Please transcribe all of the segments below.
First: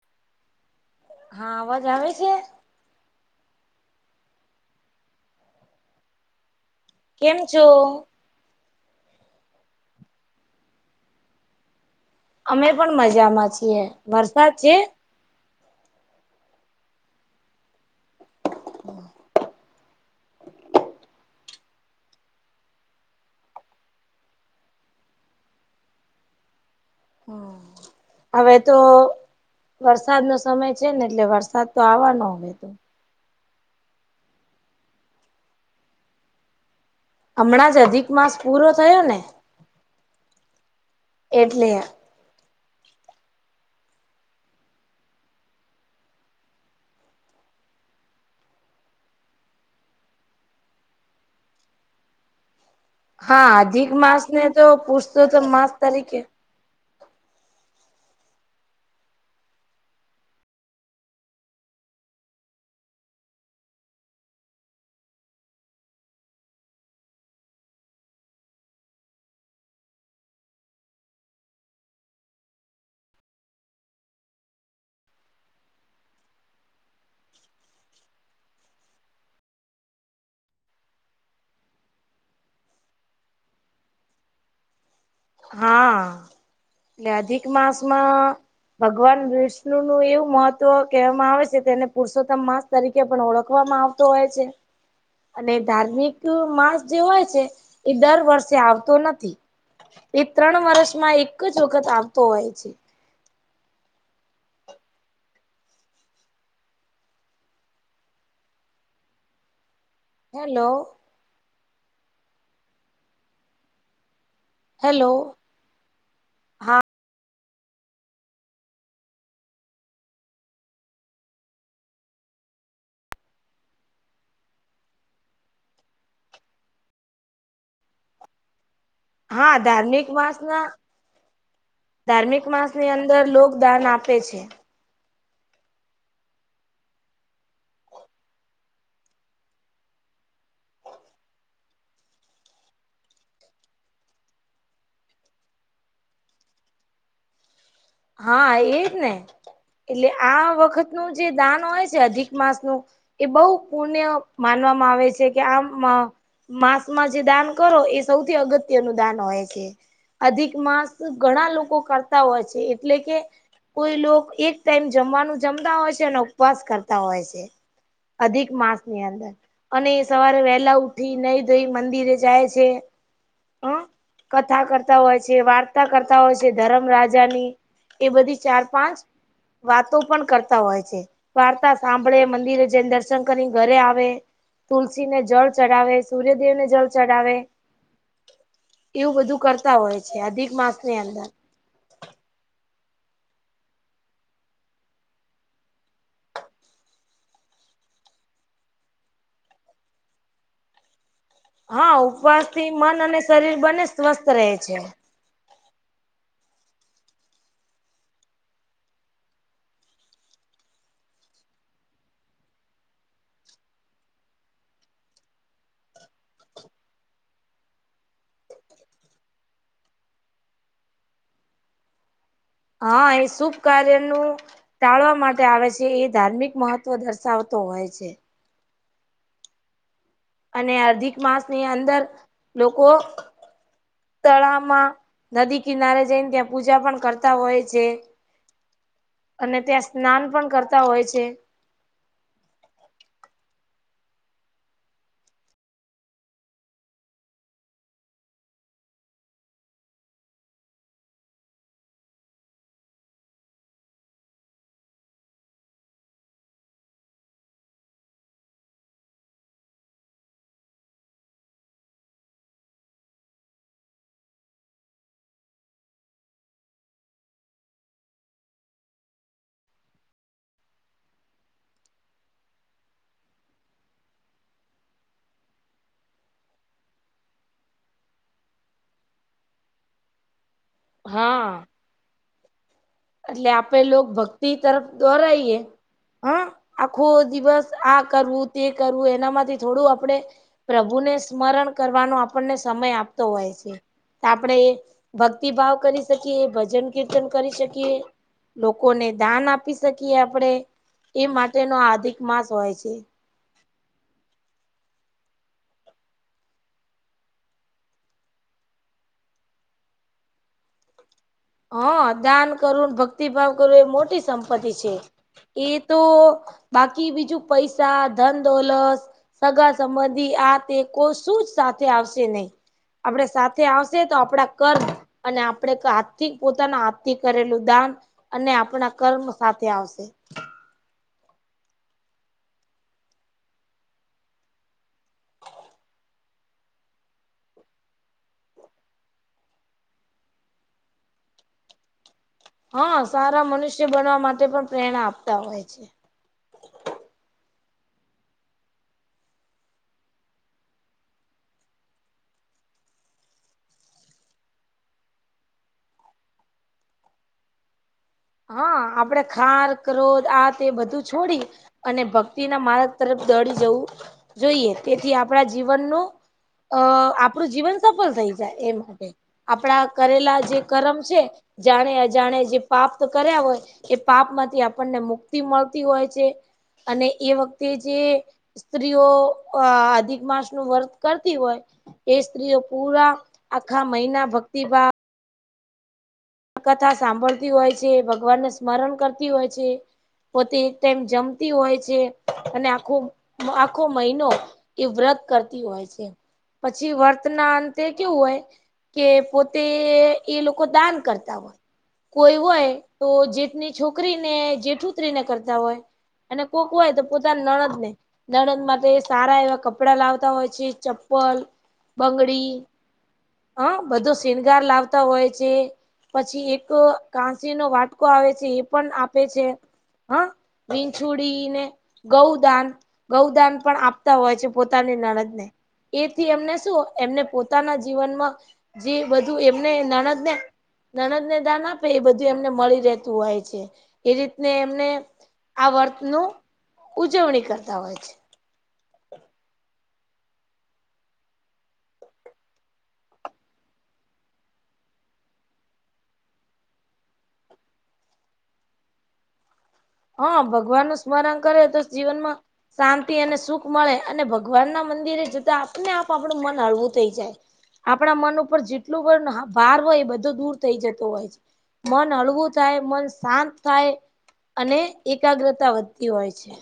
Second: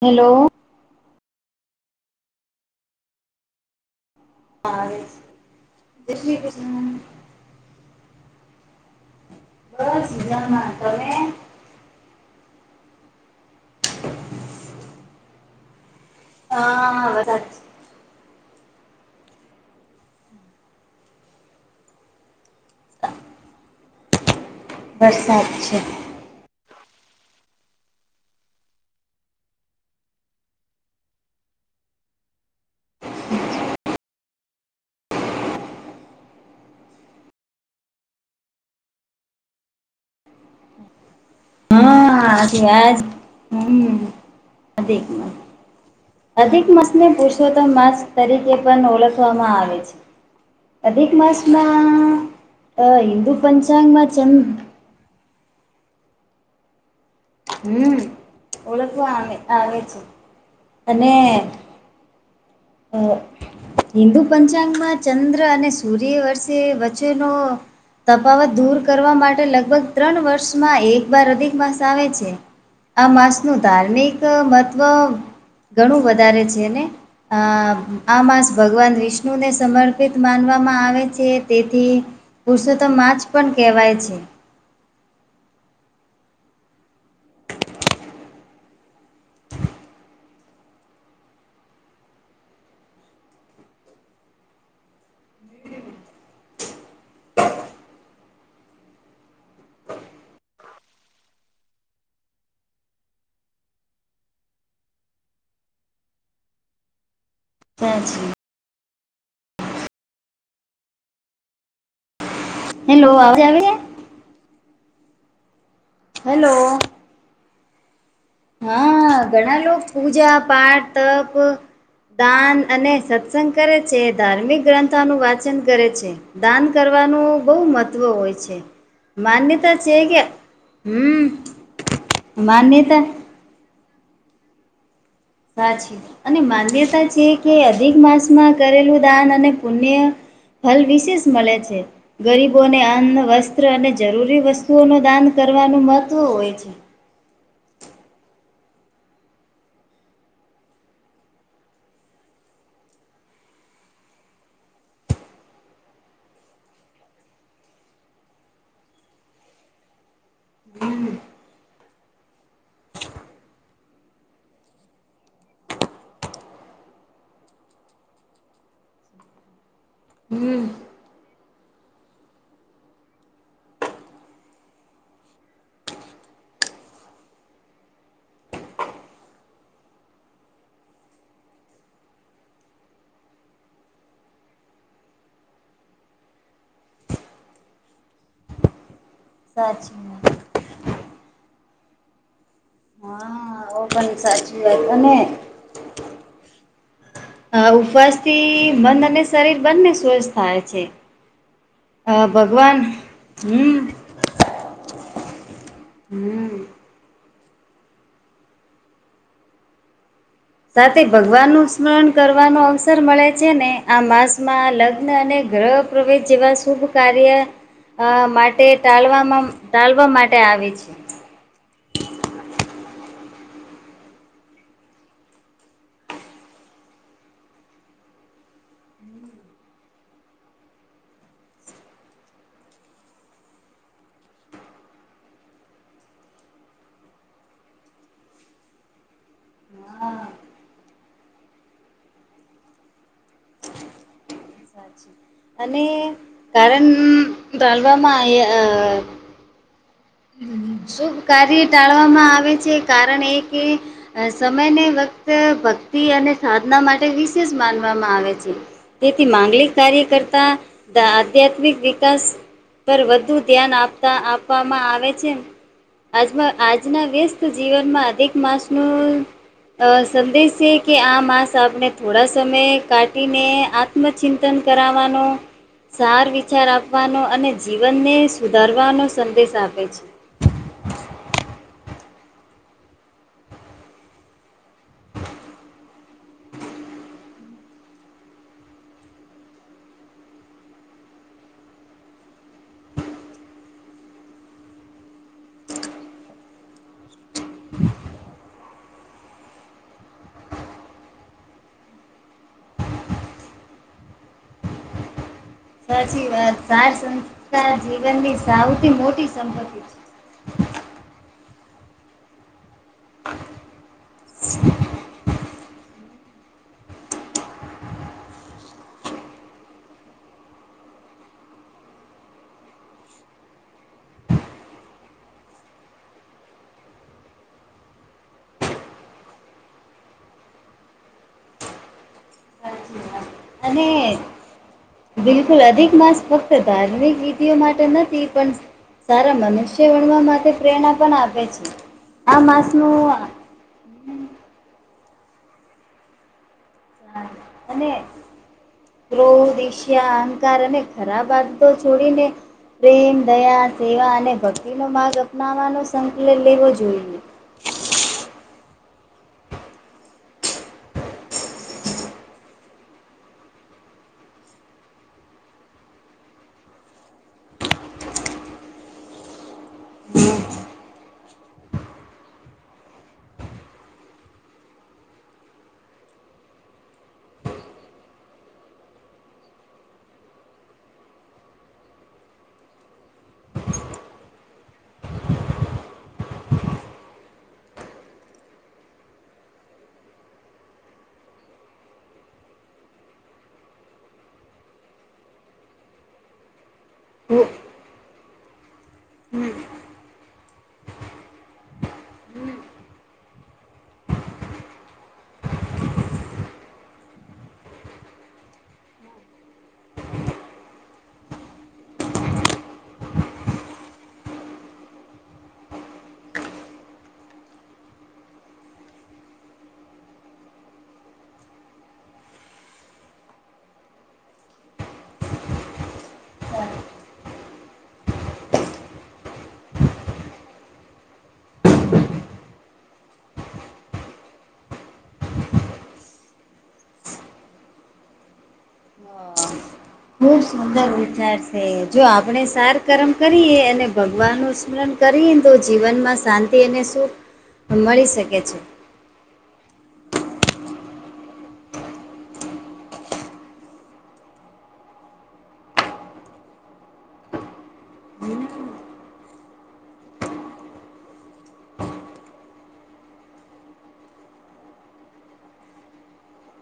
Hello હા અવાજ આવે છે હા કેમ છું બ સિઝન માં તમે અમે પણ મજામાં છીએ વરસાદ છે હા હ વરસાદ છે [inaudible] હવે તો વરસાદ નો સમય છે ને એટલે વરસાદ તો આવવાનો હો તો હમણાં જ અધિક માસ પૂરો થયો ને એટલે હા આજ હમિક મ અધિક મસને પુરુષોત્તમ માસ તરીકે પણ ઓળખવામાં આવે છે અધિક માસમાં હિન્દુ હા અધિક પંચાંગમાં માસ છે ને તો પૂછતો માસ તરીકે હમ ઓળખું આવે આવે છે અને અ હિન્દુ પંચાંગમાં ચંદ્ર અને સૂર્ય વર્ષે વચ્ચેનો તફાવત દૂર કરવા માટે લગભગ ત્રણ વર્ષમાં એક બાર અધિક માસ આવે છે આ માસનું ધાર્મિક મહત્ત્વ ઘણું વધારે છે ને આ માસ ભગવાન વિષ્ણુને સમર્પિત માનવામાં આવે છે તેથી પુરષોત્ માછ પણ કહેવાય છે હા એટલે અધિક માસમાં ભગવાન વિષ્ણુ નું એવું મહત્વ કહેવામાં આવે છે કે તેને પુરુષોત્તમ માસ તરીકે પણ ઓળખવામાં આવતો હોય છે અને ધાર્મિક માસ જે હોય છે એ દર વર્ષે આવતો નથી એ ત્રણ વર્ષમાં એક જ વખત આવતો હોય છે જય જલે હેલો હે લો આવજવે કે હેલો હેલો હા હા ઘણા લોકો પૂજા પાઠપ દાન અને સત્સંગ કરે છે ધાર્મિક ગ્રંથોનું વાંચન કરે છે દાન કરવાનું બહુ મહત્વ હોય છે. હા માન્યતા છે ધાર્મિક કે માસના હમ ધાર્મિક માસ ની માન્યતા અંદર લોક દાન આપે છે. સાછી અને માન્યતા છે કે અધિક માસમાં કરેલું દાન અને પુણ્ય ફલ વિશેષ મળે છે. ગરીબોને અન્ન વસ્ત્ર અને જરૂરી વસ્તુઓ ન દાન કરવાનું મહત્વ હોય છે. હા એજ ને એટલે આ વખત નું જે દાન હોય છે અધિક માસ નું એ બહુ પુણ્ય માનવામાં આવે છે કે આમ માસમાં જે દાન કરો એ સૌથી અગત્ય નું દાન હોય છે. અધિક માસ ઘણા લોકો કરતા હોય છે. એટલે કે કોઈ એક ટાઈમ જમવાનું જમતા હોય છે અને ઉપવાસ કરતા હોય છે. અધિક માસ ની અંદર અને સવારે હમ વહેલા ઉઠી નહી ધઈ મંદિરે જાય છે, હ કથા કરતા હોય છે વાર્તા કરતા હોય છે ધરમ રાજાની એ બધી ચાર પાંચ વાતો પણ કરતા હોય છે. વાર્તા સાંભળે મંદિરે જઈને દર્શન કરી ઘરે આવે તુલસીને જળ ચડાવે સૂર્યદેવ ને જળ ચડાવે એવું બધું કરતા હોય સાચી છે અધિક માસ ની અંદર હા પણ સાચી વા તને અ ઉપવાસ થી મન અને શરીર બંને સ્વસ્થ થાય છે. હા અ ઉપવાસ થી ભગવાન મન અને શરીર બને હમ સ્વસ્થ રહે છે. હમ [unintelligible] સાથે ભગવાનનું સ્મરણ કરવાનો અવસર મળે છે ને આ માસમાં લગ્ન અને ગ્રહ પ્રવેશ જેવા શુભ કાર્ય અ માટે ટળવામાં ટાળવા માટે આવે છે. હા એ શુભ કાર્યનું ટાળવા માટે આવે છે એ ધાર્મિક મહત્વ દર્શાવતો હોય છે. અને અર્ધિક માસ ની અંદર લોકો તળાવમાં નદી કિનારે જઈને ત્યાં પૂજા પણ કરતા હોય છે. અને ત્યાં સ્નાન પણ કરતા હોય છે. અને કારણ ટાલવામાં શુભ કાર્ય ટાળવામાં આવે છે કારણ એ કે અ સમય ને વક્ત ભક્તિ અને સાધના માટે વિશેષ માનવામાં આવે છે. તેથી માંગલિક કાર્ય કરતા આધ્યાત્મિક વિકાસ પર વધુ ધ્યાન આપતા આપવામાં આવે છે. આજમાં આજના વ્યસ્ત જીવનમાં અધિક માસનું સંદેશ છે કે આ માંસ આપણે થોડા સમયે કાઢીને આ માં ચિંતન કરાવવાનો સાર વિચાર આપવાનો અને જીવનને સુધારવાનો સંદેશ આપે છે. હા. એટલે આપે લોકો ભક્તિ તરફ દોરાઈએ હમ આખો દિવસ આ કરવું તે કરવું એનામાંથી થોડું આપડે પ્રભુને સ્મરણ કરવાનો આપણને સમય આપતો હોય છે. આપણે ભક્તિભાવ કરી શકીએ એ ભજન કીર્તન કરી શકીએ લોકોને દાન આપી શકીએ આપણેે એ માટેનો આધિક માસ હોય છે. સાચી વાત સાર સંસ્થા જીવનની સૌથી મોટી સંપત્તિ છે. હ દાન કરું ભક્તિભાવ કરું એ મોટી સંપત્તિ છે એ તો બાકી બીજું પૈસા ધન દોલત સગા સંબંધી આ તે કો શું જ સાથે આવશે નહી આપણે સાથે આવશે તો આપડા કર્મ અને આપણે થી પોતાના હાથ થી કરેલું દાન અને આપણા કર્મ સાથે આવશે અને બિલકુલ અધિક માસ ફક્ત ધાર્મિક વિીધઓ માટે નથી પણ સારા મનુષ્ય વણવા માટે પ્રેરણા પણ આપે છે આ માસ નું હા સારા મનુષ્ય બનવા માટે પણ પ્રેરણા આપતા હોય છે હા અને ક્રોધ ઈર્ષા અહંકાર અને ખરાબ વાદતો છોડીને પ્રેમ દયા સેવા અને ભક્તિનો માર્ગ અપનાવવાનો સંકલન લેવો જોઈએ હા આપડે ખાર ક્રોધ આ તે એ બધું છોડી અને ભક્તિ ના માર્ગ તરફ દડી જવું જોઈએ તેથી આપણા જીવનનું અ આપણું જીવન સફળ થઈ જાય એ માટે આપણા કરેલા જે કરમ છે જાણે અજાણે જે પાપ તો કર્યા હોય એ પાપ માંથી આપણને મુક્તિ મળતી હોય છે અને એ વખતે જે સ્ત્રીઓ અધિક માસ નું વર્ત કરતી હોય એ સ્ત્રીઓ પૂરા આખા મહિના ભક્તિભાવ આ કથા સાંભળતી હોય છે ભગવાનને સ્મરણ કરતી હોય છે પોતે એક ટાઈમ જમતી હોય છે અને આખો આખો મહિનો ઈ વ્રત કરતી હોય છે પછી હમ. વર્તના અંતે કેવું હોય કે પોતે હા. એ લોકો દાન કરતા કોઈ હોય તો જેઠની છોકરીને જેઠુતરીને કરતા હોય અને કોક હોય તો પોતાની નંણદ ને નણંદ માટે સારા એવા કપડા લાવતા હોય છે ચપ્પલ બંગડી હ બધો શ્રીગાન લાવતા હોય છે પછી એક કાંસી નો વાટકો આવે છે એ પણ આપે છે હા વીનચુડી ને ગૌદાન ગૌદાન પણ આપતા હોય છે પોતાની નણંદ ને એથી એમને શું એમને પોતાના જીવનમાં જે બધું એમને નણંદ ને નણંદ ને દાન આપે એ બધું એમને મળી રહેતું હોય છે એ રીતને એમને આ વર્ત નુ ઉજવણી કરતા હોય છે હા ખુબ સુંદર વિચાર છે જો આપણે સાર કર્મ કરીએ અને ભગવાન નું સ્મરણ કરીએ ન તો જીવનમાં શાંતિ અને સુખ મળી શકે છે હા ભગવાન નું સ્મરણ કરે તો જીવનમાં શાંતિ અને સુખ મળે અને ભગવાન ના મંદિરે જતા આપને આપ આપણું મન હળવું થઈ જાય આપણા મન ઉપર જેટલું પણ ભાર હોય એ બધો દૂર થઈ જતો હોય છે મન હળવું થાય મન શાંત થાય અને એકાગ્રતા વધતી હોય છે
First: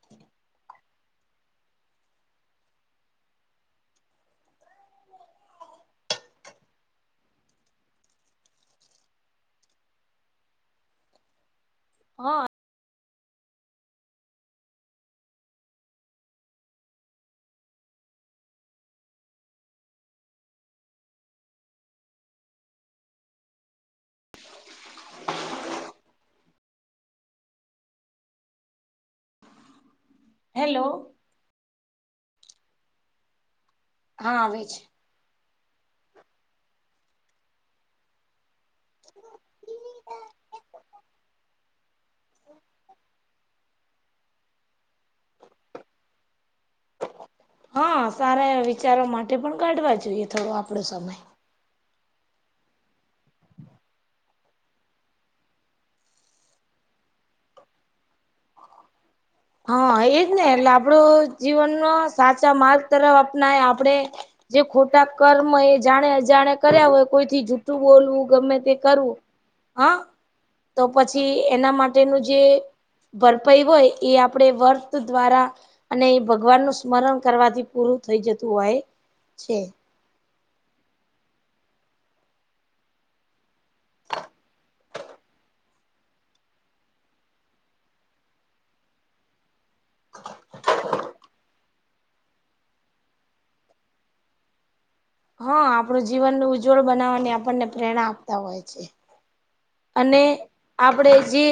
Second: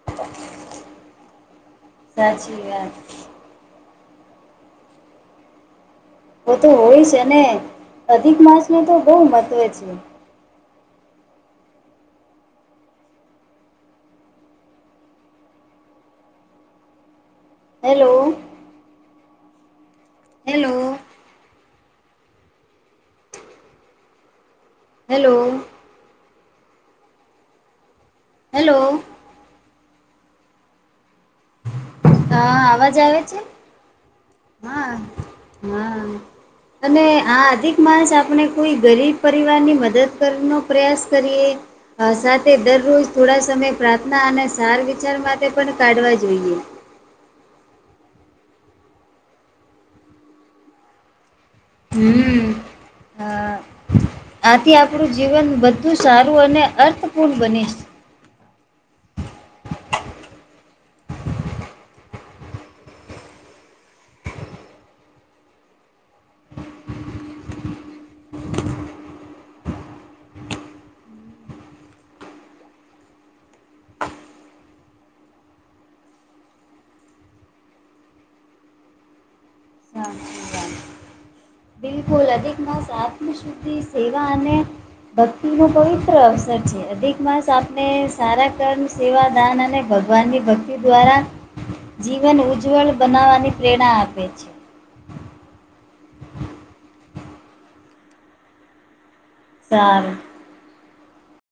[inaudible] સચી વાત તો તો હોય છે ને અધિક માસ નુ તો બહુ મહત્વે છે હા hello hello hello hello hello હા, અવાજ આવે છે? આવે છે. હા, હા. અને આ અધિક માણસ આપણે કોઈ ગરીબ પરિવારની મદદ કરવાનો પ્રયાસ કરીએ. અ, સાથે દરરોજ થોડા સમય પ્રાર્થના અને સાર વિચાર માટે પણ કાઢવા જોઈએ. હા, સારા વિચારો માટે પણ કાઢવા જોઈએ, થોડો આપડો સમય. હમ, હા. આથી આપણું જીવન બધું સારું અને અર્થપૂર્ણ બને છે. હા, એજ ને, એટલે આપડો જીવનનો સાચા માર્ગ તરફ અપનાવી એ આપડે. જે ખોટા કર્મ એ જાણે-અજાણે કર્યા હોય, કોઈથી જૂઠું બોલવું ગમે તે કરવું. હા, તો પછી એના માટેનું જે ભરપાઈ હોય. એ આપણેે વર્ત દ્વારા. અને એ ભગવાન નું સ્મરણ કરવાથી પૂરું થઈ જતું હોય છે. લ અધિક માસ, આત્મશુદ્ધિ સેવા અને ભક્તિનો. પવિત્ર અવસર છે, અધિક માસ આપણે સારા કર્મ, સેવા, દાન અને ભગવાનની ભક્તિ દ્વારા જીવન ઉજ્જવળ બનાવવાની પ્રેરણા આપે છે. હા, આપણું જીવન ઉજ્જવળ બનાવવાની આપણને પ્રેરણા આપતા હોય છે. સારું અને આપડે જે